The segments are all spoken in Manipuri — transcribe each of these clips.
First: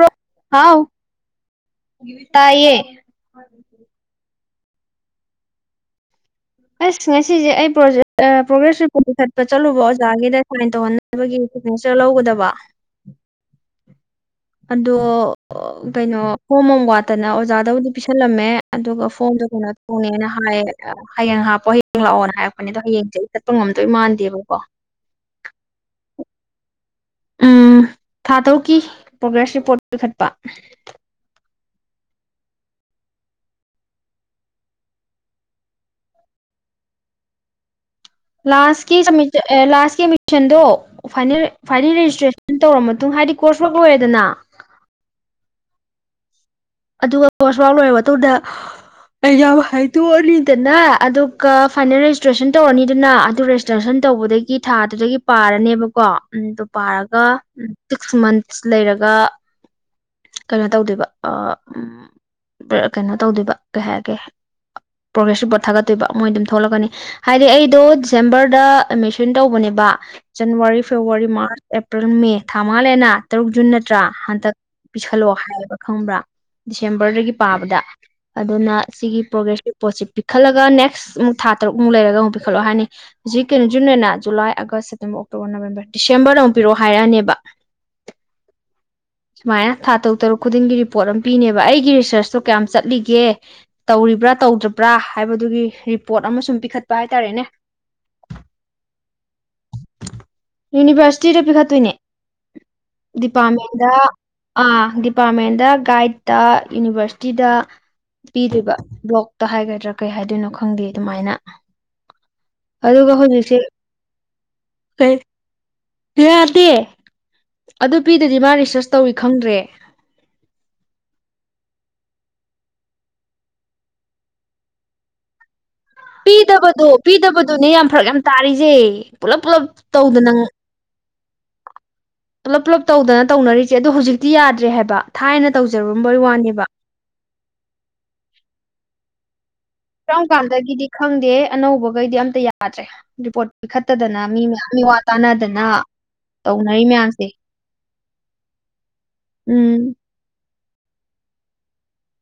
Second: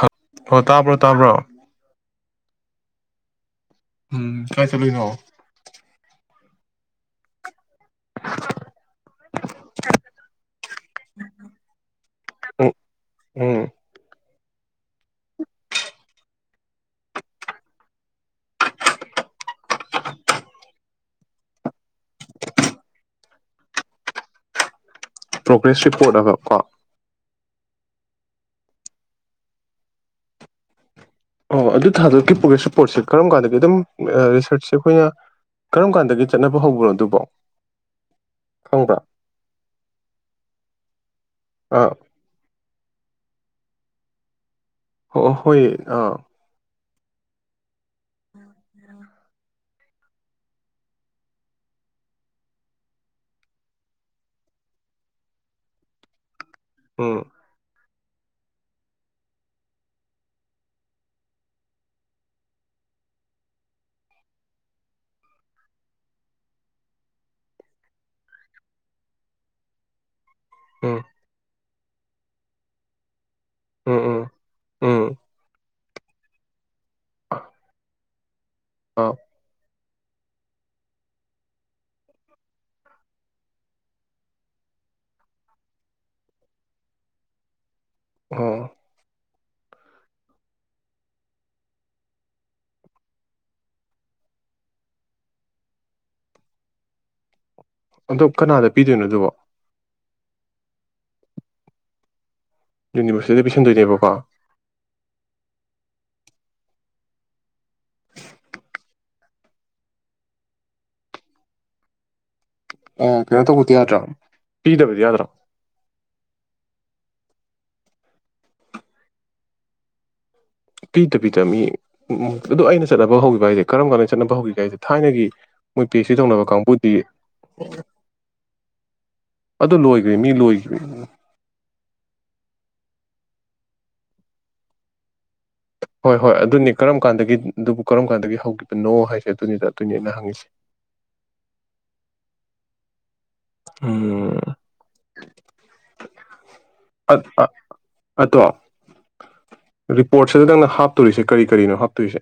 ꯍ ꯑꯣ ꯍꯥꯎ ꯇꯥꯕ꯭ꯔꯣ ꯇꯥꯕ꯭ꯔꯣ ꯇꯥꯏꯌꯦ ꯎꯝ ꯀꯥꯏ ꯆꯠꯂꯨꯏꯅꯣ ꯑꯁ ꯉꯁꯤꯁꯦ ꯑꯩ ꯭ ꯄ꯭ꯔꯣꯒ꯭ꯔꯦꯁ ꯔꯤꯄꯣꯔꯠ ꯄꯤꯈꯠꯄ ꯆꯠꯂꯨꯕ ꯑꯣꯖꯥꯒꯤꯗ ꯁꯥꯏꯟ ꯇꯧꯍꯟꯅꯕꯒꯤ ꯁꯤꯒꯅꯦꯆꯔ ꯂꯧꯒꯗꯕ ꯎꯝ ꯎꯝ ꯑꯗꯣ ꯑꯣ ꯀꯩꯅꯣ ꯐꯣꯝ ꯑꯃ ꯋꯥꯠꯇꯅ ꯑꯣꯖꯥꯗꯕꯨꯗꯤ ꯄꯤꯁꯜꯂꯝꯃꯦ ꯑꯗꯨꯒ ꯐꯣꯝꯗꯣ ꯀꯩꯅꯣ ꯇꯧꯅꯦꯅ ꯍꯥꯏꯌꯦ ꯑꯥ ꯍꯌꯦꯡ ꯍꯥꯞꯄꯣ ꯍꯌꯦꯡ ꯂꯥꯛꯑꯣꯅ ꯍꯥꯏꯔꯛꯄꯅꯦ ꯑꯗꯣ ꯍꯌꯦꯡꯖꯦ ꯑꯩ ꯆꯠꯄ ꯉꯝꯗꯣꯏ ꯃꯥꯟꯗꯦꯕꯀꯣ ꯄ꯭ꯔꯣꯒ꯭ꯔꯦꯁ ꯔꯤꯄꯣꯔꯠ ꯍꯥꯏꯕ ꯀꯣ ꯎꯝ ꯊꯥ ꯇꯔꯨꯛꯀꯤ ꯄ꯭ꯔꯣꯒ꯭ꯔꯦꯁ ꯔꯤꯄꯣꯔꯠ ꯄꯤꯈꯠꯄ ꯑꯣ ꯑꯗꯨ ꯊꯥ ꯇꯔꯨꯛꯀꯤ ꯄ꯭ꯔꯒ꯭ꯔꯦꯁ ꯔꯤꯄꯣꯔꯠꯁꯦ ꯀꯔꯝ ꯀꯥꯟꯗꯗꯒꯤ ꯑꯗꯨꯝ ꯑ ꯔꯤꯁꯔꯠꯁꯦ ꯑꯩꯈꯣꯏꯅ ꯀꯔꯝ ꯀꯥꯟꯗꯒꯤ ꯆꯠꯅꯕ ꯍꯧꯕꯅꯣ ꯑꯗꯨꯕꯣ ꯈꯪꯕ꯭ꯔꯥ ꯂꯥꯁꯀꯤ ꯁꯞꯃꯤꯁꯟ ꯑꯦ ꯂꯥꯁꯀꯤ ꯑꯦꯗꯃꯤꯁꯟꯗꯣ ꯐꯥꯏꯅꯦꯜ ꯑꯥ ꯐꯥꯏꯅꯦꯜ ꯔꯦꯖꯤꯁꯇ꯭ꯔꯦꯁꯟ ꯇꯧꯔ ꯃꯥ ꯑꯗꯨꯝ ꯍꯥꯏꯗꯤ ꯀꯣꯔꯁ ꯋꯥꯛ ꯂꯣꯏꯔꯦꯗꯅ ꯍꯣ ꯍꯣꯏ ꯑꯥ ꯑꯗꯨꯒ ꯀꯣꯔꯁ ꯋꯥꯛ ꯂꯣꯏꯔꯕ ꯑꯗꯨꯗ ꯑꯩ ꯌꯥꯝ ꯍꯩ ꯇꯣꯛꯑꯅꯤꯗꯅ ꯑꯗꯨꯒ ꯐꯥꯏꯅꯦꯜ ꯔꯦꯖꯤꯁꯇ꯭ꯔꯦꯁꯟ ꯇꯧꯔꯅꯤꯗꯅ ꯑꯗꯨ ꯔꯦꯖꯤꯁꯇ꯭ꯔꯦꯁꯟ ꯇꯧꯕꯗꯒꯤ ꯊꯥꯗꯨꯗꯒꯤ ꯄꯥꯔꯅꯦꯕꯀꯣ ꯎꯝ ꯑꯗꯨ ꯎꯝ ꯄꯥꯔꯒ ꯎꯝ ꯁꯤꯛꯁ ꯃꯟꯁ ꯂꯩꯔꯒ ꯀꯩꯅꯣ ꯇꯧꯗꯣꯏꯕ ꯎꯝ ꯕ꯭ꯔꯦ ꯀꯩꯅꯣ ꯇꯧꯗꯣꯏꯕ ꯀꯩ ꯍꯥꯏ ꯀꯩ ꯍꯥꯏ ꯄ꯭ꯔꯣꯒ꯭ꯔꯦꯁ ꯔꯤꯄꯣꯔꯠ ꯊꯥꯒꯠꯇꯣꯏꯕ ꯃꯣꯏ ꯑꯗꯨꯝ ꯊꯣꯛꯂꯛꯀꯅꯤ ꯍꯥꯏꯗꯤ ꯑꯩꯗꯣ ꯗꯤꯁꯦꯝꯕꯔꯗ ꯑꯦꯠꯃꯤꯁꯟ ꯇꯧꯕꯅꯦꯕ January um February March April May ꯊꯥ ꯃꯉꯥ ꯂꯩꯅ ꯇꯔꯨꯛ ꯖꯨꯟ ꯅꯠꯇ꯭ꯔꯥ ꯎꯝ ꯎꯝ ꯍꯟꯇꯛ ꯎꯝ ꯄꯤꯁꯜꯂꯛꯑꯣ ꯍꯥꯏꯌꯦꯕ ꯈꯪꯕ꯭ꯔꯥ ꯗꯤꯁꯦꯝꯕꯔꯗꯒꯤ ꯄꯥꯕꯗ [inaudible] ꯑꯗꯨꯅ ꯑꯥ ꯁꯤꯒꯤ ꯄ꯭ꯔꯣꯒ꯭ꯔꯦꯁꯔꯤ ꯄꯣꯠꯁꯤ ꯄꯤꯈꯠꯂꯒ ꯅꯦꯛꯁ ꯑꯃꯨꯛ ꯊꯥ ꯇꯔꯨꯛꯃꯨꯛ ꯂꯩꯔꯒ ꯑꯃꯨꯛ ꯄꯤꯈꯠꯂꯛꯑꯣ ꯍꯥꯏꯔꯅꯤ ꯍꯧꯖꯤꯛ ꯀꯩꯅꯣꯖꯨꯟ ꯂꯩꯅ July August September October November ꯗꯤꯁꯦꯝꯕꯔꯗ ꯑꯃꯨꯛ ꯄꯤꯔꯛꯑꯣ ꯍꯥꯏꯔꯛꯑꯅꯤꯕ ꯑꯣ ꯁꯨꯃꯥꯏꯅ ꯊꯥ ꯇꯔꯨꯛ ꯇꯔꯨꯛ ꯈꯨꯗꯤꯡꯒꯤ ꯔꯤꯄꯣꯔꯠ ꯑꯃ ꯄꯤꯅꯦꯕ ꯑꯩꯒꯤ ꯔꯤꯁꯔꯁꯇꯣ ꯀꯌꯥꯝ ꯆꯠꯂꯤꯒꯦ ꯇꯧꯔꯤꯕ꯭ꯔꯥ ꯇꯧꯗ꯭ꯔꯕ꯭ꯔꯥ ꯍꯥꯏꯕꯗꯨꯒꯤ ꯔꯤꯄꯣꯔꯠ ꯑꯃ ꯁꯨꯝ ꯄꯤꯈꯠꯄ ꯍꯥꯏꯇꯥꯔꯦꯅꯦ ꯑꯗꯣ ꯀꯅꯥꯗ ꯄꯤꯗꯣꯏꯅꯣ ꯑꯗꯨꯕꯣ ꯌꯨꯅꯤꯚꯔꯁꯤꯇꯤꯗ ꯄꯤꯈꯠꯇꯣꯏꯅꯦ ꯌꯨꯅꯤꯚꯔꯁꯤꯗ ꯄꯤꯁꯟꯗꯣꯏ ꯑꯗ ꯑꯥ ꯗꯤꯄꯥꯔꯠꯃꯦꯟꯗ ꯒꯥꯏꯗꯠꯇ ꯌꯨꯅꯤꯚꯔꯁꯤꯇꯤꯗ ꯄꯤꯗꯣꯏꯕ ꯕ꯭ꯂꯣꯛꯇ ꯍꯥꯏꯒꯗ꯭ꯔꯥ ꯀꯩ ꯍꯥꯏꯗꯣꯏꯅꯣ ꯈꯪꯗꯦ ꯑꯗꯨꯃꯥꯏꯅ ꯑꯗꯨꯒ ꯑꯥ ꯀꯩꯅꯣ ꯍꯧꯖꯤꯛꯁꯦ ꯇꯧꯕꯗꯤ ꯌꯥꯗ꯭ꯔꯣ ꯄꯤꯗꯕꯗꯤ ꯀꯩ ꯌꯥꯗ꯭ꯔꯣ ꯌꯥꯗꯦ ꯑꯗꯨ ꯄꯤꯗꯗꯤ ꯃꯥ ꯔꯤ ꯖꯠꯁ ꯇꯧꯏ ꯈꯪꯗ꯭ꯔꯦ ꯄꯤꯗꯕꯤꯗ ꯃꯤ ꯑꯗꯨ ꯑꯩꯅ ꯆꯠꯅꯕ ꯍꯧꯒꯤꯕ ꯍꯥꯏꯁꯦ ꯀꯔꯝ ꯀꯥꯟꯗ ꯆꯠꯅꯕ ꯍꯧꯒꯤꯒꯦ ꯍꯥꯏꯁꯦ ꯊꯥꯏꯅꯒꯤ ꯃꯣꯏ ꯄꯤ ꯑꯩꯆ ꯗꯤ ꯇꯧꯅꯕ ꯄꯤꯗꯕꯗꯣ ꯀꯥꯡꯕꯨꯗꯤ ꯄꯤꯗꯕꯗꯨꯅꯦ ꯌꯥꯝ ꯐꯔꯛ ꯌꯥꯝ ꯇꯥꯔꯤꯖꯦ ꯄꯨꯂꯞ ꯄꯨꯂꯞ ꯑꯗꯨ ꯂꯣꯏꯈ꯭ꯔꯦ ꯃꯤ ꯇꯧꯗꯅ ꯂꯣꯏꯈ꯭ꯔꯦ ꯄꯨꯂꯞ ꯄꯨꯂꯞ ꯇꯧꯗꯅ ꯇꯧꯅꯔꯤꯖꯦ ꯑꯗꯣ ꯍꯧꯖꯤꯛꯇꯤ ꯌꯥꯗ꯭ꯔꯦ ꯍꯥꯏꯕ ꯊꯥꯏꯅ ꯍꯣꯏ ꯇꯧꯖꯔꯝꯕꯩ ꯍꯣꯏ ꯋꯥꯅꯦꯕ ꯑꯗꯨꯅꯤ ꯀꯔꯝ ꯀꯥꯟꯗꯒꯤ ꯑꯗꯨꯕꯨ ꯀꯔꯝ ꯀꯥꯟꯗꯒꯤ ꯍꯧꯒꯤꯕꯅꯣ ꯍꯥꯏꯖꯦ ꯗꯨꯅꯤꯗ ꯀꯔꯝ ꯀꯥꯟꯗꯒꯤꯗꯤ ꯈꯪꯗꯦ ꯑꯅꯧꯕꯒꯩꯗꯤ ꯑꯝꯇ ꯌꯥ ꯌꯗꯔ꯭ꯦ ꯔꯤꯄꯣꯔꯠ ꯄꯤꯈꯠꯇꯗꯅ ꯎꯝ ꯃꯤ ꯃꯌꯥꯝ ꯃꯤꯋꯥ ꯇꯥꯅꯗꯅ ꯇꯧꯅꯔꯤ ꯃꯌꯥꯝꯁꯦ ꯑꯗꯣ ꯎꯝ ꯔꯤꯄꯣꯔꯠꯁꯤꯗ ꯅꯪꯅ ꯍꯥꯞꯇꯣꯔꯤꯁꯦ ꯀꯔꯤ ꯀꯔꯤꯅꯣ ꯍꯥꯞꯇꯣꯏꯁꯦ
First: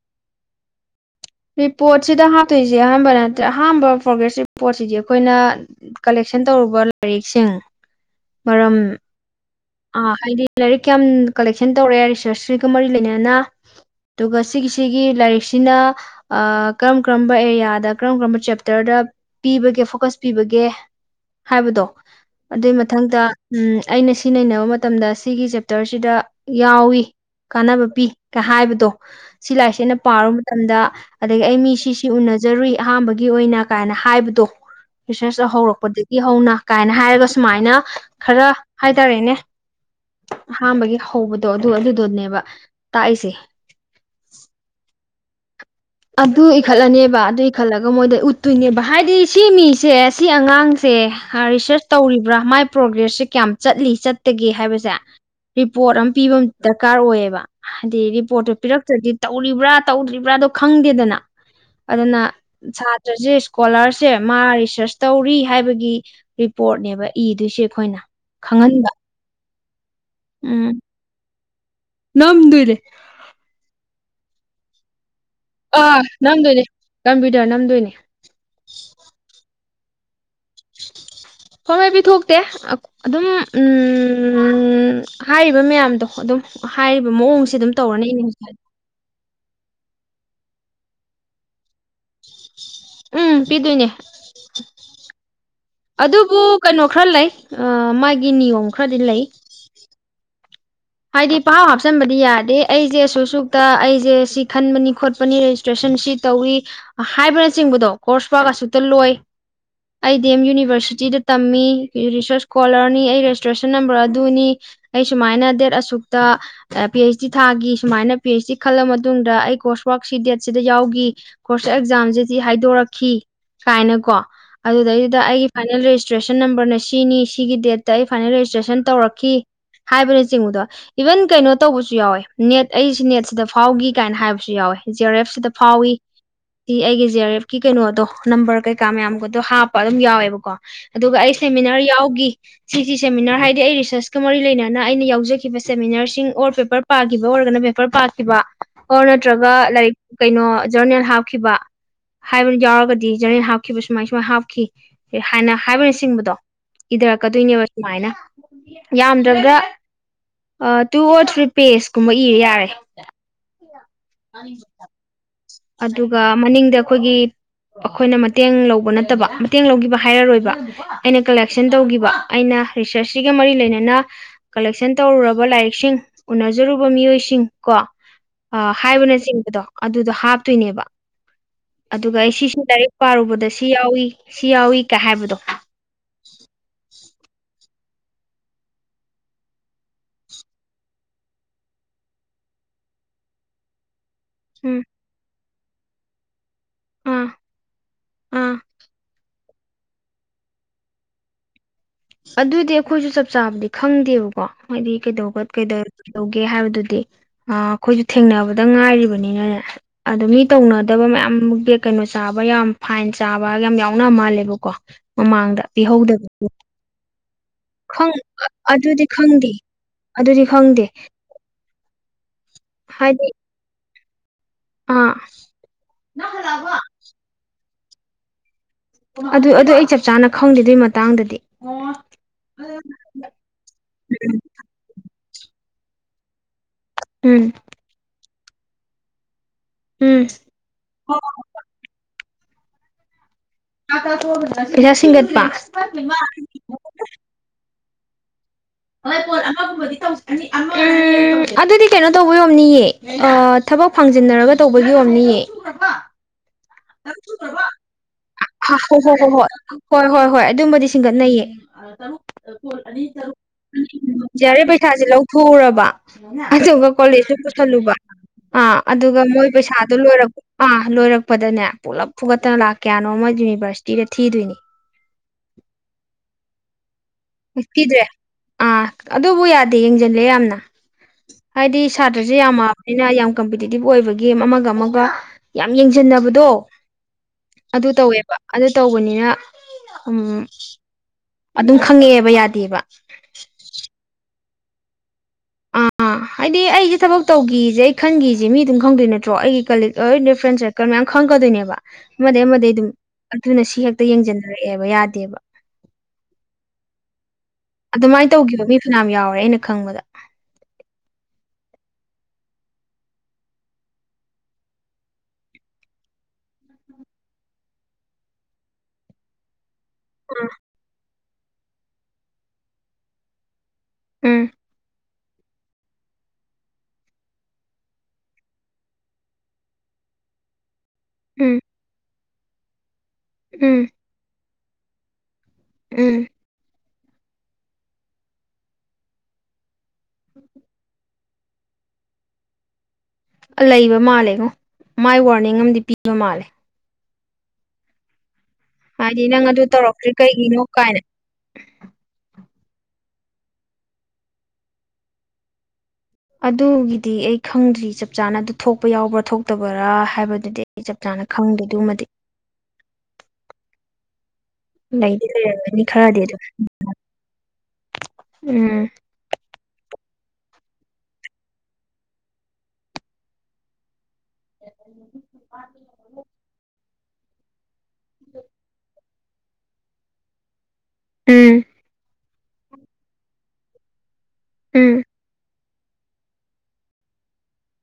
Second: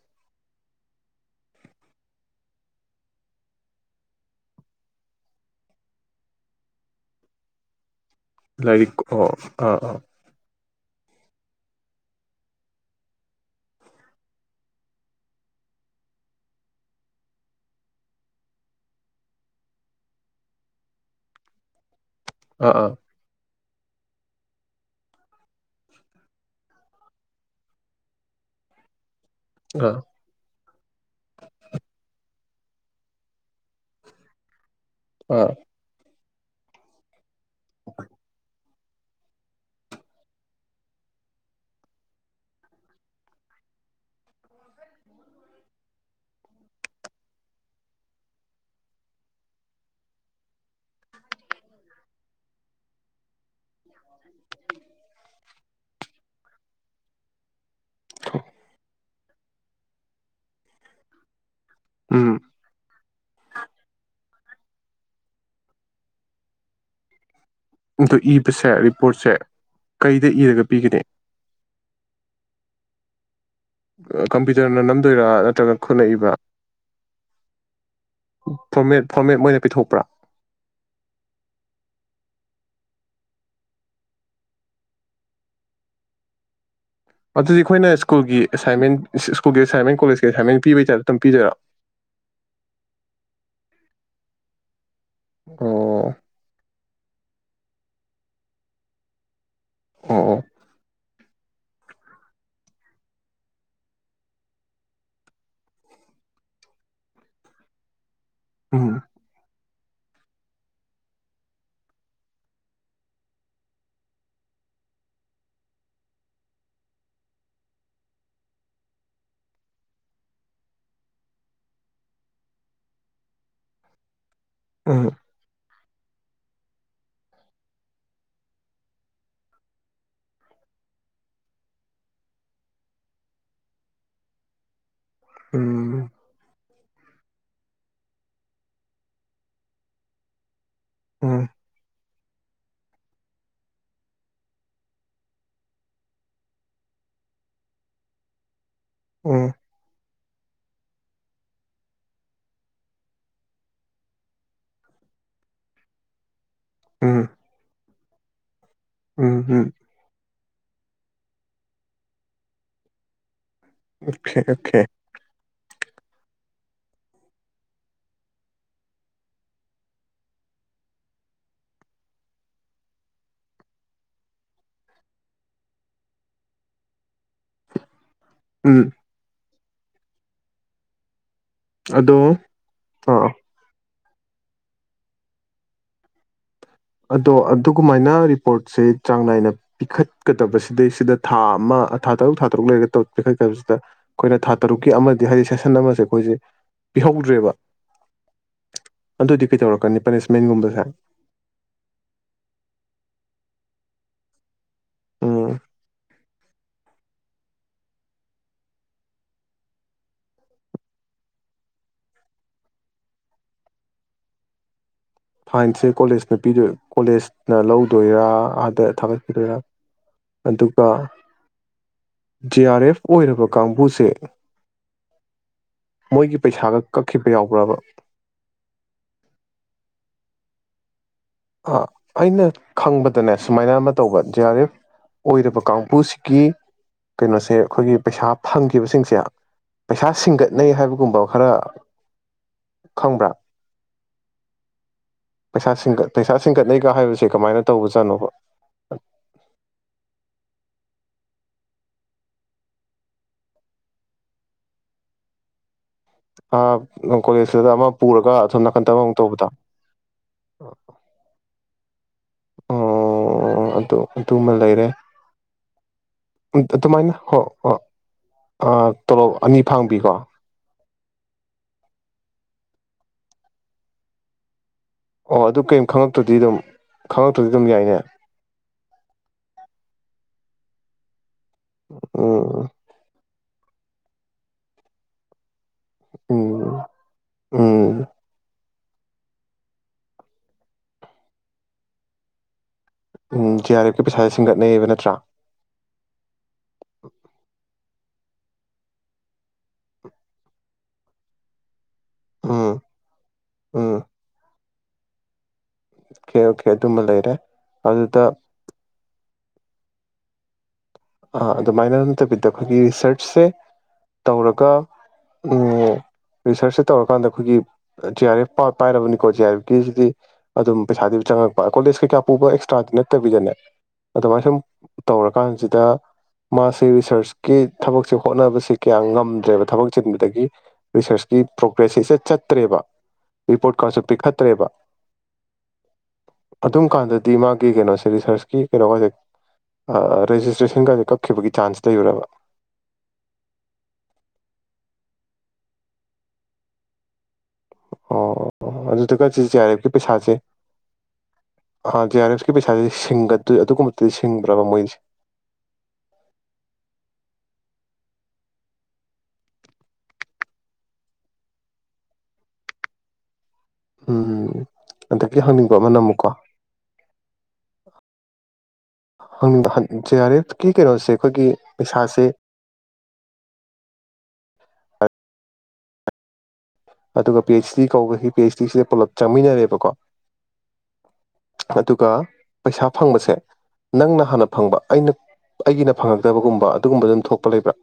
ꯔꯤꯄꯣꯠꯁꯤꯗ ꯍꯥꯞꯇꯣꯏꯁꯦ ꯑꯍꯥꯟꯕ ꯅꯠꯇ꯭ꯔ ꯑꯍꯥꯟꯕ ꯄ꯭ꯔꯣꯒ꯭ꯔꯦꯁ ꯔꯤꯄꯣꯔꯠꯁꯤꯗꯤ ꯑꯩꯈꯣꯏꯅ ꯀꯂꯦꯛꯁꯟ ꯇꯧꯔꯨꯕ ꯂꯥꯏꯔꯤꯛꯁꯤꯡ ꯂꯥꯏꯔꯤꯛ ꯑꯣ ꯑꯥ ꯍꯥꯏꯗꯤ ꯂꯥꯏꯔꯤꯛ ꯌꯥꯝ ꯀꯂꯦꯛꯁꯟ ꯇꯧꯔꯛꯑꯦ ꯔꯤꯁꯔꯁꯁꯤꯒ ꯃꯔꯤ ꯂꯩꯅꯅ ꯑꯗꯨꯒ ꯁꯤꯒꯤꯁꯤꯒꯤ ꯂꯥꯏꯔꯤꯛꯁꯤꯅ ꯀꯔꯝ ꯀꯔꯝꯕ ꯑꯦꯔꯤꯌꯥꯗ ꯀꯔꯝ ꯀꯔꯝꯕ ꯆꯦꯞꯇꯔꯗ ꯄꯤꯕꯒꯦ ꯐꯣꯀꯁ ꯄꯤꯕꯒꯦ ꯍꯥꯏꯕꯗꯣ ꯑꯗꯨꯏ ꯑꯥ ꯑꯥ ꯃꯊꯪꯗ ꯎꯝ ꯑꯩꯅ ꯁꯤ ꯅꯩꯅꯕ ꯃꯇꯝꯗ ꯁꯤꯒꯤ ꯆꯦꯞꯇꯔꯁꯤꯗ ꯌꯥꯎꯋꯤ ꯀꯥꯟꯅꯕ ꯄꯤ ꯀ ꯍꯥꯏꯕꯗꯣ ꯁꯤ ꯂꯥꯏꯔꯤꯛꯁꯦ ꯑꯥ ꯑꯩꯅ ꯄꯥꯔꯨ ꯃꯇꯝꯗ ꯑꯗꯒꯤ ꯑꯩ ꯃꯤ ꯁꯤꯁꯤ ꯎꯅ ꯖꯔꯨꯏ ꯑꯍꯥꯥꯟꯕꯒꯤ ꯑꯣꯏꯅ ꯀꯥꯏꯅ ꯍꯥꯏꯕꯗꯣ ꯔꯤꯁꯔꯁ ꯑꯥ ꯍꯧꯔꯛꯄꯗ ꯏꯍꯧꯅ ꯀꯥꯏꯅ ꯍꯥꯏꯔꯒ ꯁꯨꯃꯥꯏꯅ ꯈꯔ ꯍꯥꯏꯇꯥꯔꯦꯅꯦ ꯑꯍꯥꯝꯕꯒꯤ ꯍꯧꯕꯗꯣ ꯑꯗꯨ ꯑꯗꯨꯗꯣꯅꯦꯕ ꯇꯥꯛꯏꯁꯦ ꯑꯗꯨ ꯏꯈꯠꯂꯅꯦꯕ ꯑꯗꯨ ꯏꯈꯠꯂꯒ ꯃꯣꯏꯗ ꯎꯠꯇꯣꯏꯅꯦꯕ ꯍꯥꯏꯗꯤ ꯁꯤ ꯃꯤꯁꯦ ꯁꯤ ꯑꯉꯥꯡꯁꯦ ꯔꯤꯁꯔꯁ ꯇꯧꯔꯤꯕ꯭ꯔꯥ ꯃꯥꯏ ꯄ꯭ꯔꯣꯒ꯭ꯔꯦꯁꯁꯦ ꯀꯌꯥꯝ ꯆꯠꯂꯤ ꯆꯠꯇꯒꯦ ꯍꯥꯏꯕꯁꯦ ꯔꯤꯄꯣꯔꯠ ꯑꯃ ꯄꯤꯕ ꯑꯃ ꯗꯔꯀꯥꯔ ꯑꯣꯏꯌꯦꯕ ꯍꯥꯏꯗꯤ ꯔꯤꯄꯣꯔꯠꯇꯨ ꯄꯤꯔꯛꯇ꯭ꯔꯗꯤ ꯇꯧꯔꯤꯕ꯭ꯔꯥ ꯇꯧꯗ꯭ꯔꯤꯕ꯭ꯔꯥꯗꯣ ꯈꯪꯗꯦꯗꯅ ꯑꯗꯨꯅ ꯎꯝ ꯁꯥꯇ꯭ꯔꯁꯦ ꯏꯁꯀꯣꯂꯥꯔꯁꯦ ꯃꯥ ꯔꯤꯁꯔꯁ ꯇꯧꯔꯤ ꯍꯥꯏꯕꯒꯤ ꯔꯤꯄꯣꯔꯠꯅꯦꯕ ꯏꯗꯨꯏꯁꯦ ꯑꯗꯣ ꯏꯕꯁꯦ ꯔꯤꯄꯣꯔꯠꯁꯦ ꯀꯩꯗ ꯏꯔꯒ ꯎꯝ ꯄꯤꯒꯅꯤ ꯅꯝꯗꯣꯏꯅꯦ ꯀꯝꯄ꯭ꯌꯨꯇꯔꯅ ꯅꯝ ꯗꯣꯏꯔꯥ ꯅꯠꯇ꯭ꯔꯒ ꯑꯥ ꯈꯣꯠꯅꯏꯕ ꯅꯝꯗꯣꯏꯅꯦ ꯀꯝꯄ꯭ꯌꯨꯇꯔ ꯅꯝꯗꯣꯏꯅꯦ ꯐꯣꯔꯃꯦꯠ ꯐꯣꯔꯃꯦꯠ ꯃꯣꯏꯅ ꯄꯤꯊꯣꯛ ꯄꯔꯥ ꯍꯣꯏ ꯍꯣꯏ ꯄꯤꯊꯣꯛꯇꯦ ꯑꯗꯨꯝ ꯎꯝ ꯍꯥꯏꯔꯤꯕ ꯃꯌꯥꯝꯗꯣ ꯑꯗꯨꯝ ꯍꯥꯏꯔꯤꯕ ꯃꯑꯣꯡꯁꯦ ꯑꯗꯨꯗꯤ ꯑꯗꯨꯝ ꯑꯩꯈꯣꯏꯅ ꯇꯧꯔꯅꯤ ꯑꯩꯅ ꯁ꯭ꯀꯨꯜꯒꯤ ꯉꯁꯥꯏ ꯑꯦꯁꯥꯏꯟꯃꯦꯟꯇ ꯑꯁ ꯁ ꯁ꯭ꯀꯜꯒꯤ ꯑꯦꯁꯥꯏꯟꯃꯦꯟꯇ ꯀꯣꯂꯦꯖꯀꯤ ꯑꯦꯁꯥꯏꯟꯃꯦꯟꯇ ꯄꯤꯕꯒꯤ ꯇꯥꯢꯞꯇ ꯇꯪ ꯄꯤꯗꯣꯢꯔ ꯎꯝ ꯄꯤꯗꯣꯏꯅꯦ ꯑꯣ ꯑꯗꯨꯕꯨ ꯀꯩꯅꯣ ꯈꯔ ꯂꯩ ꯑꯥ ꯃꯥꯒꯤ ꯅꯤꯌꯣꯝ ꯈꯔꯗꯤ ꯂꯩ ꯑꯣ ꯑꯣ ꯍꯥꯏꯗꯤ ꯄꯥꯍꯥꯞ ꯍꯥꯞꯆꯤꯟꯕꯗꯤ ꯌꯥꯗꯦ ꯑꯩꯁꯦ ꯁꯨ ꯁꯨꯛꯇ ꯑꯩꯁꯦ ꯁꯤ ꯈꯟꯕꯅꯤ ꯈꯣꯠꯄꯅꯤ ꯔꯦꯖꯤꯁꯇ꯭ꯔꯦꯁꯟ ꯁꯤ ꯇꯧꯏ ꯑ ꯍꯥꯏꯕꯅ ꯆꯤꯡꯕꯗꯣ ꯀꯣꯔꯁ ꯄꯥꯥꯕ ꯑꯁꯨꯛꯇ ꯎꯝ ꯂꯣꯏ ꯑꯩ ꯗꯤ ꯑꯦꯝ ꯌꯨꯅꯤꯚꯔꯁꯤꯇꯤꯗ ꯇꯝꯃꯤ ꯔꯤꯁꯔꯁ ꯁꯀꯣꯂꯔꯅꯤ ꯑꯩ ꯔꯦꯖꯤꯁꯇ꯭ꯔꯦꯁꯟ ꯅꯝꯕꯔ ꯑꯗꯨꯅꯤ ꯑꯩ ꯁꯨꯃꯥꯏꯅ ꯗꯦꯠ ꯑꯁꯨꯛꯇ ꯑ ꯄꯤ ꯑꯩꯆ ꯗꯤ ꯊꯥꯈꯤ ꯁꯨꯃꯥꯏꯅ ꯄꯤ ꯑꯩꯆ ꯗꯤ ꯈꯜꯂ ꯃꯇꯨꯡꯗ ꯑꯩ ꯀꯣꯔꯁ ꯋꯥꯔꯛꯁꯤ ꯗꯦꯠꯁꯤꯗ ꯌꯥꯎꯈꯤ ꯀꯣꯔꯁ ꯑꯦꯛꯖꯥꯝꯁꯤꯗꯤ ꯍꯥꯏꯗꯣꯔꯛꯈꯤ ꯀꯥꯏꯅꯀꯣ ꯎꯝ ꯑꯗꯨꯗꯒꯤꯗ ꯑꯩ ꯐꯥꯏꯅꯦꯜ ꯔꯦꯁ ꯔꯦꯖꯤꯁꯇ꯭ꯔꯦꯁꯟ ꯅꯝꯕꯔꯅ ꯁꯤꯅꯤ ꯁꯤꯒꯤ ꯗꯦꯠꯇ ꯑꯩ ꯐꯥꯏꯅꯦꯜ ꯔꯦꯖꯤꯁꯇ꯭ꯔꯦꯁꯟ ꯇꯧꯔꯛꯈꯤ ꯍꯥꯏꯕꯅ ꯆꯤꯡꯕꯗꯣ ꯏꯚꯟ ꯀꯩꯅꯣ ꯇꯧꯕꯁꯨ ꯌꯥꯎꯋꯦ ꯅꯦꯠ ꯑꯩꯁꯤ ꯅꯦꯠꯁꯤꯗ ꯐꯥꯎꯈꯤ ꯀꯥꯏꯅ ꯍꯥꯏꯕꯁꯨ ꯌꯥꯎꯋꯦ ꯖꯤꯌꯔ ꯑꯦꯐ ꯁꯤꯗ ꯐꯥꯎꯏ ꯎꯝ ꯁꯤ ꯑꯩꯒꯤ ꯖꯤ ꯑꯔ ꯑꯦꯐ ꯀꯤ ꯀꯩꯅꯣꯗꯣ ꯅꯝꯕꯔ ꯀꯩꯀꯥ ꯃꯌꯥꯝꯒꯗꯣ ꯍꯥꯞꯄ ꯑꯗꯨꯝ ꯌꯥꯎꯋꯦꯕꯀꯣ ꯑꯗꯨꯒ ꯑꯩ ꯎꯝ ꯁꯦꯃꯤꯅꯔ ꯌꯥꯎꯒꯤ ꯁꯤ ꯁꯤ ꯁꯦꯃꯤꯅꯔ ꯍꯥꯏꯗꯤ ꯑꯩ ꯔꯤꯁꯔꯁꯀ ꯃꯔꯤ ꯂꯩꯅꯅ ꯑꯩꯅ ꯌꯥꯎꯖ ꯈꯤꯕ ꯁꯦꯃꯤꯅꯔꯁꯤꯡ ꯑꯣꯔ ꯄꯦꯄꯔ ꯄꯥꯈꯤꯕ ꯑꯣꯏꯔꯒꯅ ꯄꯦꯄꯔ ꯄꯥꯈꯤꯕ ꯑꯣꯔ ꯅꯠꯇ꯭ꯔꯒ ꯎꯝ ꯂꯥꯏꯔꯤꯛ ꯀꯩꯅꯣ ꯖꯔꯅꯦꯜ ꯍꯥꯞꯈꯤꯕ ꯍꯥꯏꯕ ꯌꯥꯎꯔꯒꯗꯤ ꯖꯔꯅꯦꯜ ꯍꯥꯞꯈꯤꯕ ꯁꯨꯃꯥꯏ ꯁꯨꯃꯥꯏ ꯍꯥꯞꯈꯤ ꯍꯥꯏꯅ ꯍꯥꯏꯕꯅꯆꯤꯡꯕꯗꯣ ꯎꯝ ꯏꯙꯔꯛꯀꯗꯣꯏꯅꯦꯕ ꯁꯨꯃꯥꯏꯅ ꯎꯝ ꯌꯥꯝꯗ꯭ꯔꯒ ꯎꯝ ꯑꯥ ꯇꯨ ꯑꯣꯔ ꯊ꯭ꯔꯤ ꯄꯦꯖ ꯀꯨꯝꯕ ꯏꯔ ꯌꯥꯔꯦ ꯑꯣꯀꯦ ꯑꯣꯀꯦ ꯑꯗꯨꯒ ꯃꯅꯤꯡꯗ ꯑꯩꯈꯣꯏꯒꯤ ꯑꯩꯈꯣꯏꯅ ꯃꯇꯦꯡ ꯂꯧꯕ ꯅꯠꯇꯕ ꯃꯇꯦꯡ ꯂꯧꯈꯤꯕ ꯍꯥꯏꯔꯔꯣꯏꯕ ꯑꯩꯅ ꯀꯂꯦꯛꯁꯟ ꯇꯧꯈꯤꯕ ꯑꯩꯅ ꯔꯤꯁꯔꯁꯁꯤꯒ ꯃꯔꯤ ꯂꯩꯅꯅ ꯀꯂꯦꯛꯁꯟ ꯇꯧꯔꯨꯔꯕ ꯂꯥꯏꯔꯤꯛꯁꯤꯡ ꯎꯅꯖꯔꯨꯕ ꯃꯤꯑꯣꯏꯁꯤꯡ ꯁꯤꯡ ꯀꯣ ꯑꯥ ꯎꯝ ꯍꯥꯏꯕꯅꯆꯤꯡꯕꯗꯣ ꯑꯗꯨꯗꯣ ꯍꯥꯞꯇꯣꯏꯅꯦꯕ ꯑꯗꯨꯒ ꯑꯗꯣ ꯑꯩ ꯁꯤꯁꯤ ꯂꯥꯏꯔꯤꯛ ꯑꯥ ꯄꯥꯔꯨꯕꯗ ꯁꯤ ꯌꯥꯎꯏ ꯁꯤ ꯌꯥꯎꯋꯤ ꯀ ꯍꯥꯏꯕꯗꯣ ꯑꯗꯣ ꯑꯥꯠ ꯑꯗꯨ ꯀꯃꯥꯏꯅ ꯔꯤꯄꯣꯔꯠꯁꯦ ꯆꯥꯡ ꯅꯥꯏꯅ ꯄꯤꯈꯠꯀꯗꯕꯁꯤꯗꯩ ꯁꯤꯗ ꯊꯥ ꯑꯃ ꯊꯥ ꯇꯔꯨꯛ ꯊꯥ ꯇꯔꯨꯛ ꯂꯩꯔ ꯇ ꯄꯤꯈꯠꯀꯗꯕꯁꯤꯗ ꯑꯩꯈꯣꯏꯅ ꯊꯥ ꯎꯝ ꯇꯔꯨꯛꯀꯤ ꯑꯃꯗꯤ ꯍꯥꯏꯗꯤ ꯁꯦ ꯍꯟꯅꯃꯁꯦ ꯑꯩꯈꯣꯏꯁꯦ ꯑꯥ ꯄꯤꯍꯧꯗ꯭ꯔꯦꯕ ꯑꯥ ꯑꯗꯨꯗꯤ ꯄꯤ ꯇꯧꯔꯛꯀꯅꯤ ꯄꯅꯤꯁꯃꯦꯟꯒꯨꯝꯕꯁꯦ ꯑꯗꯨꯏꯗꯤ ꯑꯩꯈꯣꯏꯁꯨ ꯆꯞ ꯆꯥꯕꯗꯤ ꯈꯪꯗꯦꯕꯀꯣ ꯍꯥꯢꯗꯤ ꯀꯩꯗꯧꯒꯠ ꯎꯝ ꯀꯩ ꯗꯔ ꯇꯧꯒꯦ ꯍꯥꯏꯕꯗꯨꯗꯤ ꯑꯩꯈꯣꯏꯁꯨ ꯊꯦꯡꯅꯕꯗ ꯉꯥꯏꯔꯤꯕꯅꯤꯅꯅꯦ ꯑꯗꯣ ꯃꯤ ꯇꯧꯅꯗꯕ ꯃꯌꯥꯝꯃ ꯀꯩꯅꯣ ꯆꯥꯕ ꯌꯥꯝ ꯐꯥꯏꯟ ꯆꯥꯕ ꯌꯥꯝ ꯌꯥꯎꯅ ꯃꯥꯜꯂꯦꯕꯀꯣ ꯃꯃꯥꯡꯗ ꯐꯥꯏꯟꯁꯦ ꯄꯤꯍꯧꯗꯕ ꯀꯣꯂꯦꯖꯅ ꯄꯤꯗꯣꯏ ꯀꯣꯂꯦꯖꯅ ꯈꯪ ꯂꯧꯗꯣꯏꯔ ꯑꯥꯗ ꯑꯗꯨꯗꯤ ꯈꯪꯗꯦ ꯊꯥꯒꯠꯈꯤꯗꯣꯏꯔ ꯑꯗꯨꯗꯤ ꯈꯪꯗꯦ ꯑꯗꯨꯒ ꯖꯦ ꯑꯥꯔ ꯑꯦꯐ ꯍꯥꯏꯗꯤ ꯑꯣꯏꯔꯕ ꯀꯥꯡꯕꯨꯁꯦ ꯑꯥ [inaudible] ꯃꯣꯏꯒꯤ ꯄꯩꯁꯥꯒ ꯀꯛꯈꯤꯕ ꯌꯥꯎꯕ꯭ꯔꯕ ꯑꯗꯨ ꯑꯗꯨꯗꯣ ꯑꯩ ꯆꯞ ꯆꯥꯅ ꯈꯪꯗꯦ ꯑꯗꯨ ꯃꯇꯥꯡ ꯑꯥ ꯑꯩꯅ ꯈꯪꯕꯗꯅꯦ ꯁꯨꯃꯥꯏꯅ ꯑꯃ ꯇꯧꯕ ꯖꯤ ꯑꯥꯔ ꯑꯦꯐ ꯑꯣꯏꯔꯕ ꯀꯥꯡꯕꯨꯁꯤꯒꯤ ꯎꯝ ꯀꯩꯅꯣꯁꯦ ꯑꯩꯈꯣꯏꯒꯤ ꯄꯩꯁꯥ ꯐꯪꯈꯤꯕꯁꯤꯡꯁꯦ ꯄꯩꯁꯥ ꯎꯝ ꯁꯤꯡꯒꯠꯅꯩ ꯍꯥꯏꯕꯒꯨꯝꯕ ꯈꯔ ꯈꯪꯕ꯭ꯔꯥ [unintelligible] ꯄꯩꯁꯥ ꯁꯤꯡꯒꯠꯄ ꯄꯩꯁꯥ ꯁꯤꯡꯒꯠ ꯄꯩꯁꯥ ꯁꯤꯡꯒꯠꯅꯩ ꯀꯥ ꯍꯥꯏꯕꯁꯦ ꯀꯃꯥꯏꯅ ꯇꯧꯕꯖꯥꯠ ꯇꯅꯣꯕ ꯍꯣꯏ ꯄꯣꯠ ꯑꯃ ꯇꯧ [unintelligible] ꯑꯗꯨꯗꯤ ꯀꯩꯅꯣ ꯇꯧꯕꯩ ꯑꯣꯏꯔꯝꯅꯤꯌꯦ ꯊꯕꯛ ꯐꯪꯖꯤꯟꯅꯔꯒ ꯇꯧꯕꯒꯤ ꯑꯣꯏꯔꯝꯅꯤꯌꯦ ꯑ ꯂꯣ ꯀꯣꯂꯦꯁꯁꯤꯗ ꯑꯃ ꯄꯨꯔꯒ ꯑꯁꯣꯝ ꯅꯥꯀꯟꯗ ꯍꯣꯏ ꯍꯣ ꯑꯃꯃꯨꯛ ꯍꯣꯏ ꯇꯧꯕꯗꯣ ꯍꯣꯏ ꯍꯣꯏ ꯍꯣꯏ ꯍꯣꯏ ꯑꯗꯨꯝꯕꯗꯤ ꯁꯤꯡꯒꯠꯅꯩꯑꯌꯦ ꯑꯣ ꯑꯗꯨ ꯖꯤ ꯑꯗꯨꯃ ꯑꯔ ꯑꯐ ꯂꯩꯔꯦ ꯄꯩꯁꯥꯁꯦ ꯂꯧꯊꯣꯛꯎꯔꯕ ꯑꯗꯨꯒ ꯑꯗꯨꯃꯥꯏꯅ ꯀꯣꯂꯦꯖꯇ ꯍꯣ ꯍꯣ ꯄꯨꯁꯜꯂꯨꯕ ꯑꯥ ꯑꯗꯨꯒ ꯇꯣꯂꯣꯞ ꯃꯣꯏ ꯑꯅꯤ ꯄꯩꯁꯥꯗꯣ ꯐꯥꯡꯕꯤꯀꯣ ꯂꯣꯏꯔꯕ ꯑ ꯑ ꯂꯣꯏꯔꯛꯄꯗꯅꯦ ꯄꯨꯂꯞ ꯐꯨꯀꯠꯇꯅ ꯂꯥꯛ ꯀꯌꯥꯅꯣ ꯑꯣ ꯃꯣꯏ ꯌꯨꯅꯤꯚꯔꯁꯤꯇꯤꯗ ꯊꯤꯗꯣꯏꯅꯤ ꯑꯣ ꯑꯗꯨ ꯀꯩꯝ ꯈꯪꯉꯛꯇ꯭ꯔꯗꯤ ꯑꯗꯨꯝ ꯈꯪꯉꯛꯇ꯭ꯔꯗꯤ ꯑꯗꯨꯝ ꯌꯥꯏꯅꯦ ꯊꯤꯗ꯭ꯔꯦ ꯑꯥ ꯑꯗꯨꯕꯨ ꯌꯥꯗꯦ ꯌꯦꯡꯁꯤꯜꯂꯦ ꯌꯥꯝꯅ ꯍꯥꯏꯗꯤ ꯁꯥꯇ꯭ꯔꯁꯦ ꯎꯝ ꯌꯥꯝꯃꯛꯑꯕꯅꯤꯅ ꯌꯥꯝ ꯀꯝꯄꯤꯇꯤꯇꯤꯚ ꯑꯣꯏꯕꯒꯤ ꯑꯃꯒ ꯑꯃꯒ ꯌꯥꯝ ꯌꯦꯡꯁꯤꯟꯅꯕꯗꯣ ꯎꯝ ꯑꯗꯨ ꯎꯝ ꯇꯧꯋꯦꯕ ꯑꯗꯨ ꯇꯧꯕꯅꯤꯅ ꯎꯝ ꯑꯗꯨꯝ ꯈꯪꯉꯛꯑꯦꯕ ꯌꯥꯗꯦꯕ ꯎꯝ ꯖꯤ ꯑꯥꯔ ꯑꯦꯐꯀꯤ ꯄꯩꯁꯥꯁꯦ ꯁꯤꯡꯒꯠꯅꯩꯌꯦꯕ ꯅꯠꯇ꯭ꯔꯥ ꯑꯥ ꯍꯥꯏꯗꯤ ꯑꯩꯁꯦ ꯊꯕꯛ ꯇꯧꯈꯤꯁꯦ ꯑꯩ ꯈꯟꯒꯤꯁꯦ ꯃꯤ ꯑꯗꯨꯝ ꯈꯪꯗꯣꯏ ꯅꯠꯇ꯭ꯔꯣ ꯑꯩꯒꯤ ꯀꯂꯤꯛ ꯑꯩ ꯐ꯭ꯔꯦꯟꯁ ꯁꯔꯀꯜ ꯃꯌꯥꯝ ꯈꯪꯉꯛꯀꯗꯣꯏꯅꯦꯕ ꯑꯃꯗꯩꯩ ꯎꯝ ꯑꯃꯗꯩꯩ ꯑꯗꯨꯝ ꯑꯗꯨꯅ ꯁꯤ ꯎꯝ ꯍꯦꯛꯇ ꯌꯦꯡꯁꯤꯟꯅꯔꯦ ꯀꯩꯕ ꯌꯥꯗꯦꯕ ꯑꯣꯀꯦ ꯑꯣꯀꯦ ꯑꯗꯨꯃ ꯂꯩꯔꯦ ꯑꯗꯨꯗ ꯑꯗꯨꯃꯥꯏꯅ ꯇꯧꯈꯤꯕ ꯃꯤ ꯐꯅꯌꯥꯝ ꯌꯥꯎꯔꯦ ꯑꯩꯅ ꯈꯪꯕꯗ ꯑꯥ ꯑꯗꯨꯃꯥꯏꯅ ꯅꯠꯇꯕꯤꯗ ꯑꯩꯈꯣꯏꯒꯤ ꯔꯤꯁꯔꯆꯁꯦ ꯇꯧꯔꯒ ꯎꯝ ꯔꯤꯁꯔꯆꯁꯦ ꯇꯧꯔꯀꯥꯟꯗ ꯑꯩꯈꯣꯏꯒꯤ ꯖꯦ ꯑꯥꯔ ꯑꯦꯐ ꯄꯥꯏꯔꯕꯅꯤꯀꯣ ꯖꯦ ꯑꯥꯔ ꯑꯦꯐ ꯗꯤꯜꯗꯤ ꯑꯗꯨꯝ ꯄꯩꯁꯥꯗꯤ ꯆꯪꯉꯛꯄ ꯀꯣꯂꯦꯖ ꯀꯩꯀꯥ ꯄꯨꯕ ꯑꯦꯛꯁꯇ꯭ꯔꯥꯗꯤ ꯅꯠꯇꯕꯤꯗꯅꯦ ꯎꯝ ꯑꯗꯨꯃꯥꯏꯁꯨꯝ ꯇꯧꯔꯀꯥꯟꯁꯤꯗ ꯃꯥꯁꯦ ꯔꯤꯁꯔꯁꯀꯤ ꯊꯕꯛꯁꯦ ꯍꯣꯠꯅꯕꯁꯦ ꯀꯌꯥ ꯉꯝꯗ꯭ꯔꯦꯕ ꯊꯕꯛ ꯆꯤꯟꯕꯗꯒꯤ ꯔꯤꯁꯔꯁꯀꯤ ꯎꯝ ꯄ꯭ꯔꯣꯒ꯭ꯔꯦꯁꯁꯦ ꯏꯆꯠ ꯆꯠ ꯇ꯭ꯔꯦꯕ ꯔꯤꯄꯣꯔꯠ ꯎꯝ ꯀꯥꯁꯦ ꯄꯤꯈꯠꯇ꯭ꯔꯦꯕ ꯎꯝ ꯑꯗꯨꯝ ꯀꯥꯟꯗꯗꯤ ꯃꯥꯒꯤ ꯀꯩꯅꯣꯁꯦ ꯔꯤꯁꯔꯁꯀꯤ ꯀꯩꯅꯣꯒꯁꯦ ꯑꯥ ꯔꯦꯁꯇ꯭ꯔꯦꯁꯟ ꯁꯤꯡꯒꯗ [unintelligible] ꯀꯛꯈꯤꯕꯒꯤ ꯆꯥꯟꯁ ꯂꯩꯕ꯭ꯔꯕ ꯂꯩꯕ ꯃꯥꯜꯂꯦꯉꯣ ꯃꯥꯏ ꯋꯥꯔꯅꯤꯡ ꯑꯃꯗꯤ ꯄꯤꯕ ꯃꯥꯜꯂꯦ ꯑꯣ ꯑꯣ ꯍꯥꯏꯗꯤ ꯑꯗꯨꯗꯨꯒꯁꯦ ꯅꯪ ꯖꯦ ꯑꯗꯨ ꯑꯥꯔ ꯑꯦꯐꯀꯤ ꯇꯧꯔꯛꯇ꯭ꯔꯤ ꯄꯩꯁꯥꯁꯦ ꯀꯩꯒꯤꯅꯣ ꯀꯥꯏꯅ ꯑꯥ ꯖꯦ ꯑꯥꯔ ꯑꯦꯐ ꯀꯤ ꯄꯩꯁꯥꯁ ꯁꯤꯡꯒꯗꯣꯏ ꯑꯗꯨꯒꯨꯝꯕꯗꯤ ꯁꯤꯡꯕ꯭ꯔꯕ ꯃꯣꯏꯁꯦ ꯑꯗꯨꯒꯤꯗꯤ ꯑꯩ ꯈꯪꯗ꯭ꯔꯤ ꯆꯞ ꯆꯥꯅ ꯑꯗꯨ ꯊꯣꯛꯄ ꯌꯥꯎꯕ꯭ꯔꯥ ꯊꯣꯛꯇꯕꯔꯥ ꯍꯥꯏꯕꯗꯨꯗꯤ ꯑꯩ ꯆꯞ ꯆꯥꯅ ꯈꯪꯗꯦ ꯑꯗꯨꯃꯗꯤ ꯎꯝ ꯂꯩꯗꯤ ꯑꯗꯒꯤ ꯍꯪꯅꯤꯡꯕ ꯂꯩꯔꯝꯒꯅꯤ ꯑꯃꯅ ꯈꯔꯤꯗꯤ ꯑꯃꯨꯛꯀꯣ ꯗꯨꯝ ꯎꯝ ꯥꯍꯪꯅꯤꯡꯕ ꯖꯦ ꯑꯥꯔ ꯑꯦꯐꯀꯤ ꯀꯩꯅꯣꯁꯦ ꯑꯩꯈꯣꯏꯒꯤ ꯄꯩꯁꯥꯁꯦ [inaudible] ꯑꯗꯨꯒ P H C ꯀꯧꯕꯒꯤ P H ꯗꯤꯁꯦ ꯄꯨꯂꯞ ꯆꯪꯃꯤꯟꯅꯔꯦꯕꯀꯣ ꯎꯝ ꯑꯗꯨꯒ ꯄꯩꯁꯥ ꯐꯪꯕꯁꯦ ꯅꯪꯅ ꯍꯥꯟꯅ ꯐꯪꯕ ꯎꯝ ꯑꯩꯅ ꯑꯩꯒꯤꯅ ꯐꯪꯉꯛꯇꯕꯒꯨꯝꯕ ꯑꯗꯨꯒꯨꯝꯕꯗꯨ ꯑꯗꯨꯝ ꯊꯣꯛꯄ ꯂꯩꯕ꯭ꯔꯥ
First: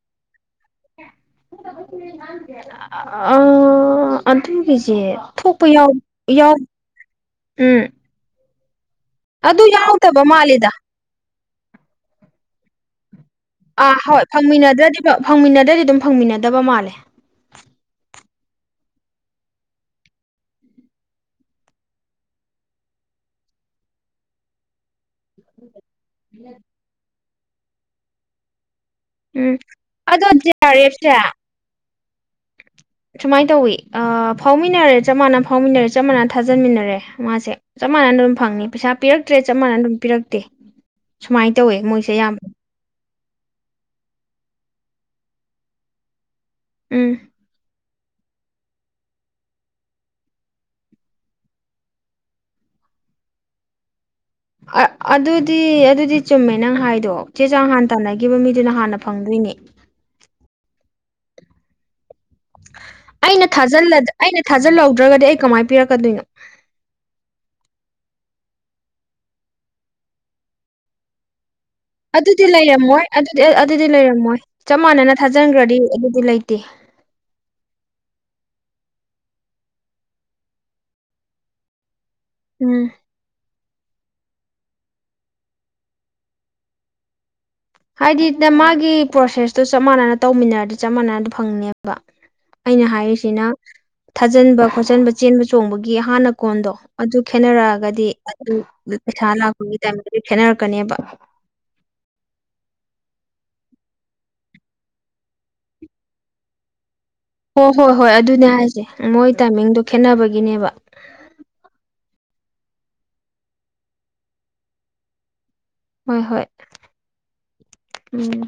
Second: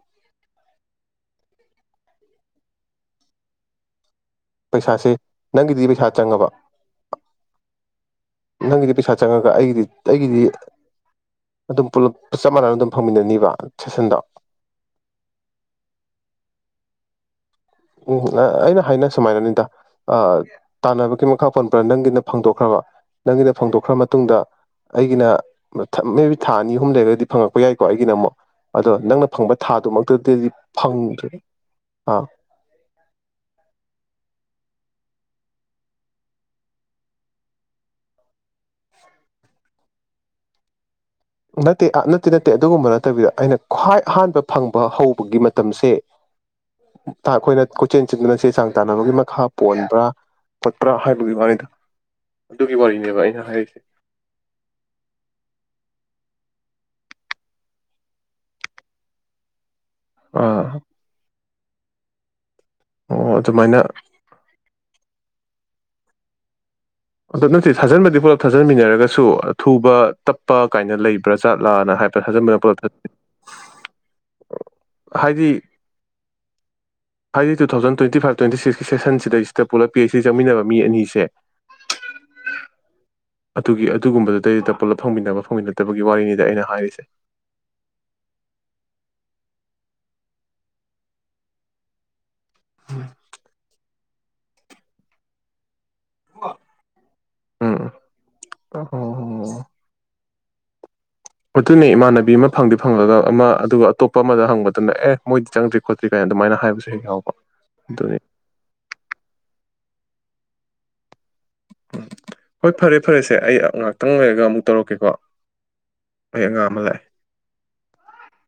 ꯑꯥ ꯑꯗꯨꯒꯤꯁꯦ ꯄꯩꯁꯥꯁꯦ ꯊꯣꯛꯄ ꯌꯥ ꯅꯪꯒꯤꯗꯤ ꯄꯩꯁꯥ ꯆꯪꯉꯕ ꯌꯥꯎ ꯎꯝ ꯅꯪꯒꯤꯗꯤ ꯄꯩꯁꯥ ꯆꯪꯉꯒ ꯑꯗꯨ ꯑꯩꯒꯤꯗꯤ ꯌꯥꯎꯗꯕ ꯑꯩꯒꯤꯗꯤ ꯃꯥꯜꯂꯤꯗ ꯑꯗꯨꯝ ꯄꯨꯂꯞ ꯆꯞ ꯃꯥꯟꯅꯅ ꯑꯗꯨꯝ ꯐꯪꯃꯤꯟꯅꯅꯤ ꯑꯥ ꯍꯣꯏ ꯐꯪꯃꯤꯟꯅꯗ꯭ꯔꯗꯤ ꯐꯪꯃꯤꯟꯅꯗ꯭ꯔꯗꯤ ꯑꯗꯨꯝ ꯐꯪꯃꯤꯟꯅꯗꯕ ꯃꯥꯜꯂꯦ ꯎꯝ ꯑꯩꯅ ꯍꯥꯏꯅ ꯁꯨꯃꯥꯏꯅꯅꯤꯗ ꯇꯥꯟꯅꯕꯒꯤ ꯃꯈꯥ ꯄꯣꯟꯕ꯭ꯔꯥ ꯅꯪꯒꯤꯅ ꯐꯣꯡꯗꯣꯛꯈ꯭ꯔꯕ ꯅꯪꯒꯤꯅ ꯐꯪꯗꯣꯛꯈ꯭ꯔ ꯃꯇꯨꯡꯗ ꯑꯩꯒꯤꯅ ꯃꯦꯕꯤ ꯊꯥ ꯑꯅꯤ ꯑꯍꯨꯝ ꯂꯩꯔꯒꯗꯤ ꯐꯪꯉꯛꯄ ꯌꯥꯏꯀꯣ ꯑꯩꯒꯤꯗ ꯑꯃꯨꯛ ꯑꯗꯣ ꯅꯪꯅ ꯎꯝ ꯐꯪꯕ ꯑꯗꯣ ꯊꯥꯗꯨꯃꯛꯇꯗꯗꯤ ꯖꯦ ꯑꯥꯔ ꯑꯦꯐꯁꯦ ꯐꯪꯗ꯭ꯔꯦ ꯑꯥ ꯁꯨꯃꯥꯏꯅ ꯇꯧꯏꯤ ꯐꯥꯎꯃꯤꯟꯅꯔꯦ ꯆꯞ ꯃꯥꯟꯅꯅ ꯐꯥꯎꯃꯤꯟꯅꯔꯦ ꯆꯞ ꯃꯥꯟꯅꯅ ꯊꯥꯖꯟꯃꯤꯟꯅꯔꯦ ꯃꯥꯁꯦ ꯆꯞ ꯃꯥꯟꯅꯅ ꯑꯗꯨꯝ ꯐꯪꯅꯤ ꯄꯩꯁꯥ ꯄꯤꯔꯛꯇ꯭ꯔꯦ ꯆꯞ ꯃꯥꯟꯅꯅ ꯑꯗꯨꯝ ꯄꯤꯔꯛꯇꯦ ꯁꯨꯃꯥꯏꯅ ꯇꯧꯋꯦ ꯅꯠꯇꯦ ꯃꯣꯏꯁꯦ ꯅꯠꯇꯦ ꯌꯥꯝ ꯅꯠꯇꯦ ꯑꯗꯨꯒꯨꯝꯕ ꯅꯠꯇꯦ ꯅꯠꯇꯕꯤꯗ ꯑꯩꯅ ꯈ꯭ꯋꯥꯏ ꯑꯍꯥꯟꯕ ꯐꯪꯕ ꯍꯧꯕꯒꯤ ꯃꯇꯝꯁꯦ ꯎꯝ ꯊ ꯈꯣꯏꯅ ꯈꯣ ꯆꯦꯟ ꯆꯦꯟꯗꯅ ꯆꯦ ꯆꯥꯡ ꯇꯥꯟꯅꯕꯒꯤ ꯃꯈꯥ ꯄꯣꯟꯕ꯭ꯔꯥ ꯈꯣꯠꯄ꯭ꯔꯥ ꯍꯥꯏꯕꯒꯤ ꯋꯥꯔꯤꯗꯣ ꯑꯗꯨꯒꯤ ꯋꯥꯔꯤꯅꯦꯕ ꯑꯩꯅ ꯍꯥꯏꯔꯤꯁꯦ ꯑꯗꯨꯗꯤ ꯑꯗꯨꯗꯤ ꯆꯨꯝꯃꯦ ꯅꯪ ꯍꯥꯏꯗꯣ ꯆꯦ ꯆꯥꯡ ꯍꯥꯟꯅ ꯇꯥꯟꯅꯈꯤꯕ ꯃꯤꯗꯨꯅ ꯍꯥꯟꯅ ꯐꯪꯗꯣꯏꯅꯦ ꯑꯥ ꯑꯣ ꯑꯩꯅ ꯑꯗꯨꯃꯥꯏꯅ ꯊꯥꯖꯤꯜ ꯑꯩꯅ ꯊꯥꯖꯤꯜꯍꯧꯗ ꯅꯠꯇ꯭ꯔꯒꯗꯤ ꯑꯩ ꯀꯃꯥꯏꯅ ꯄꯤꯔꯛꯀꯗꯣꯏꯅꯣ ꯑꯗꯨ ꯅꯠꯇꯦ ꯊꯥꯖꯟꯕꯗꯤ ꯄꯨꯂꯞ ꯊꯥꯖꯟꯃꯤꯟꯅꯔꯒꯁꯨ ꯑꯊꯨꯕ ꯇꯞꯄ ꯀꯥꯏꯅ ꯂꯩꯕ꯭ꯔꯥ ꯖꯥꯠꯂꯥꯅ ꯍꯥꯏꯕ ꯑꯗꯨꯗꯤ ꯊꯥꯖꯟꯕꯅ ꯄꯨꯂꯞ ꯂꯩꯔꯝꯃꯣꯏ ꯊꯥ- ꯑꯗꯨꯗꯤ ꯑꯗꯨꯗꯤ ꯂꯩꯔꯝꯃꯣꯏ ꯆꯞ ꯃꯥꯟꯅꯅ ꯍꯥꯏꯗꯤ ꯊꯥꯖꯤꯟꯈ꯭ꯔꯗꯤ ꯑꯗꯨꯗꯤ ꯂꯩꯇꯦ ꯍꯥꯏꯗꯤ two thousand twenty five twenty ꯁꯤꯛꯁꯀꯤ ꯁꯦꯁꯟ ꯁꯤꯗꯩꯁꯤꯗ ꯄꯨꯜꯂꯞ ꯄ ꯁꯤ ꯆꯪꯃꯤꯟꯅꯕ ꯃꯤ ꯑꯅꯤꯁꯦ ꯎꯝ ꯑꯗꯨꯒꯨꯝꯕꯗꯨꯗꯩꯗꯨꯗ ꯄꯨꯂꯞ ꯐꯪꯃꯤꯟꯅꯕ ꯐꯪꯃꯤꯟꯅꯗꯕꯒꯤ ꯋꯥꯔꯤꯅꯤꯗ ꯑꯩꯅ ꯍꯥꯏꯔꯤꯁꯦ ꯍꯥꯏꯗꯤꯗ ꯃꯥꯒꯤ ꯄ꯭ꯔꯣꯁꯦꯁꯇꯣ ꯆꯞ ꯃꯥꯟꯅꯅ ꯇꯧꯃꯤꯟꯅꯔꯗꯤ ꯆꯞ ꯃꯥꯟꯅꯅ ꯐꯪꯅꯦꯕ ꯑꯩꯅ ꯍꯥꯏꯔꯤꯁꯤꯅ ꯊꯥꯖꯟꯕ ꯈꯣꯠꯆꯟꯕ ꯆꯦꯟꯕ ꯆꯣꯡꯕꯒꯤ ꯒꯤ ꯍꯥꯟꯅ ꯀꯣꯟꯗꯣ ꯑꯗꯨ ꯎꯝ ꯈꯦꯠꯅꯔꯛꯑꯒꯗꯤ ꯑꯗꯨ ꯄꯩꯁꯥ ꯑꯣ ꯂꯥꯛꯄꯒꯤ ꯇꯥꯏꯃꯤꯡ ꯈꯦꯠꯅꯔꯛꯀꯅꯦꯕ ꯑꯗꯨꯅꯤ ꯏꯃꯥꯟꯅꯕꯤ ꯑꯃ ꯐꯪꯗꯤ ꯐꯪꯂꯒ ꯑꯃ ꯑꯗꯨꯒ ꯑꯇꯣꯞꯄ ꯑꯃꯗ ꯍꯪꯕ ꯃꯇꯝꯗ ꯑꯦ ꯃꯣꯏꯗꯤ ꯆꯪꯗ꯭ꯔꯤ ꯈꯣꯠꯇ꯭ꯔꯤ ꯀꯥꯏꯅ ꯑꯗꯨꯃꯥꯏꯅ ꯍꯥꯏꯕꯁꯨ ꯍꯦꯛ ꯌꯥꯎꯕ ꯍꯣ ꯍꯣꯏ ꯍꯣꯏ ꯑꯗꯨꯅꯤ ꯑꯗꯨꯅꯦ ꯍꯥꯏꯁꯦ ꯃꯣꯏ ꯇꯥꯏꯃꯤꯡꯗꯣ ꯈꯦꯠꯅꯕꯒꯤ ꯒꯤꯅꯦꯕ ꯎꯝ ꯍꯣꯏ ꯐꯔꯦ ꯐꯔꯦꯁꯦ ꯑꯩ ꯉꯍꯥꯛꯇꯪ ꯂꯩꯔꯒ ꯑꯃꯨꯛ ꯇꯧꯔꯛꯀꯦꯀꯣ ꯍꯣꯏ ꯑꯩ ꯍꯣꯏ ꯑꯉꯥꯡ ꯑꯃ ꯂꯥꯛꯑꯦ ꯎꯝ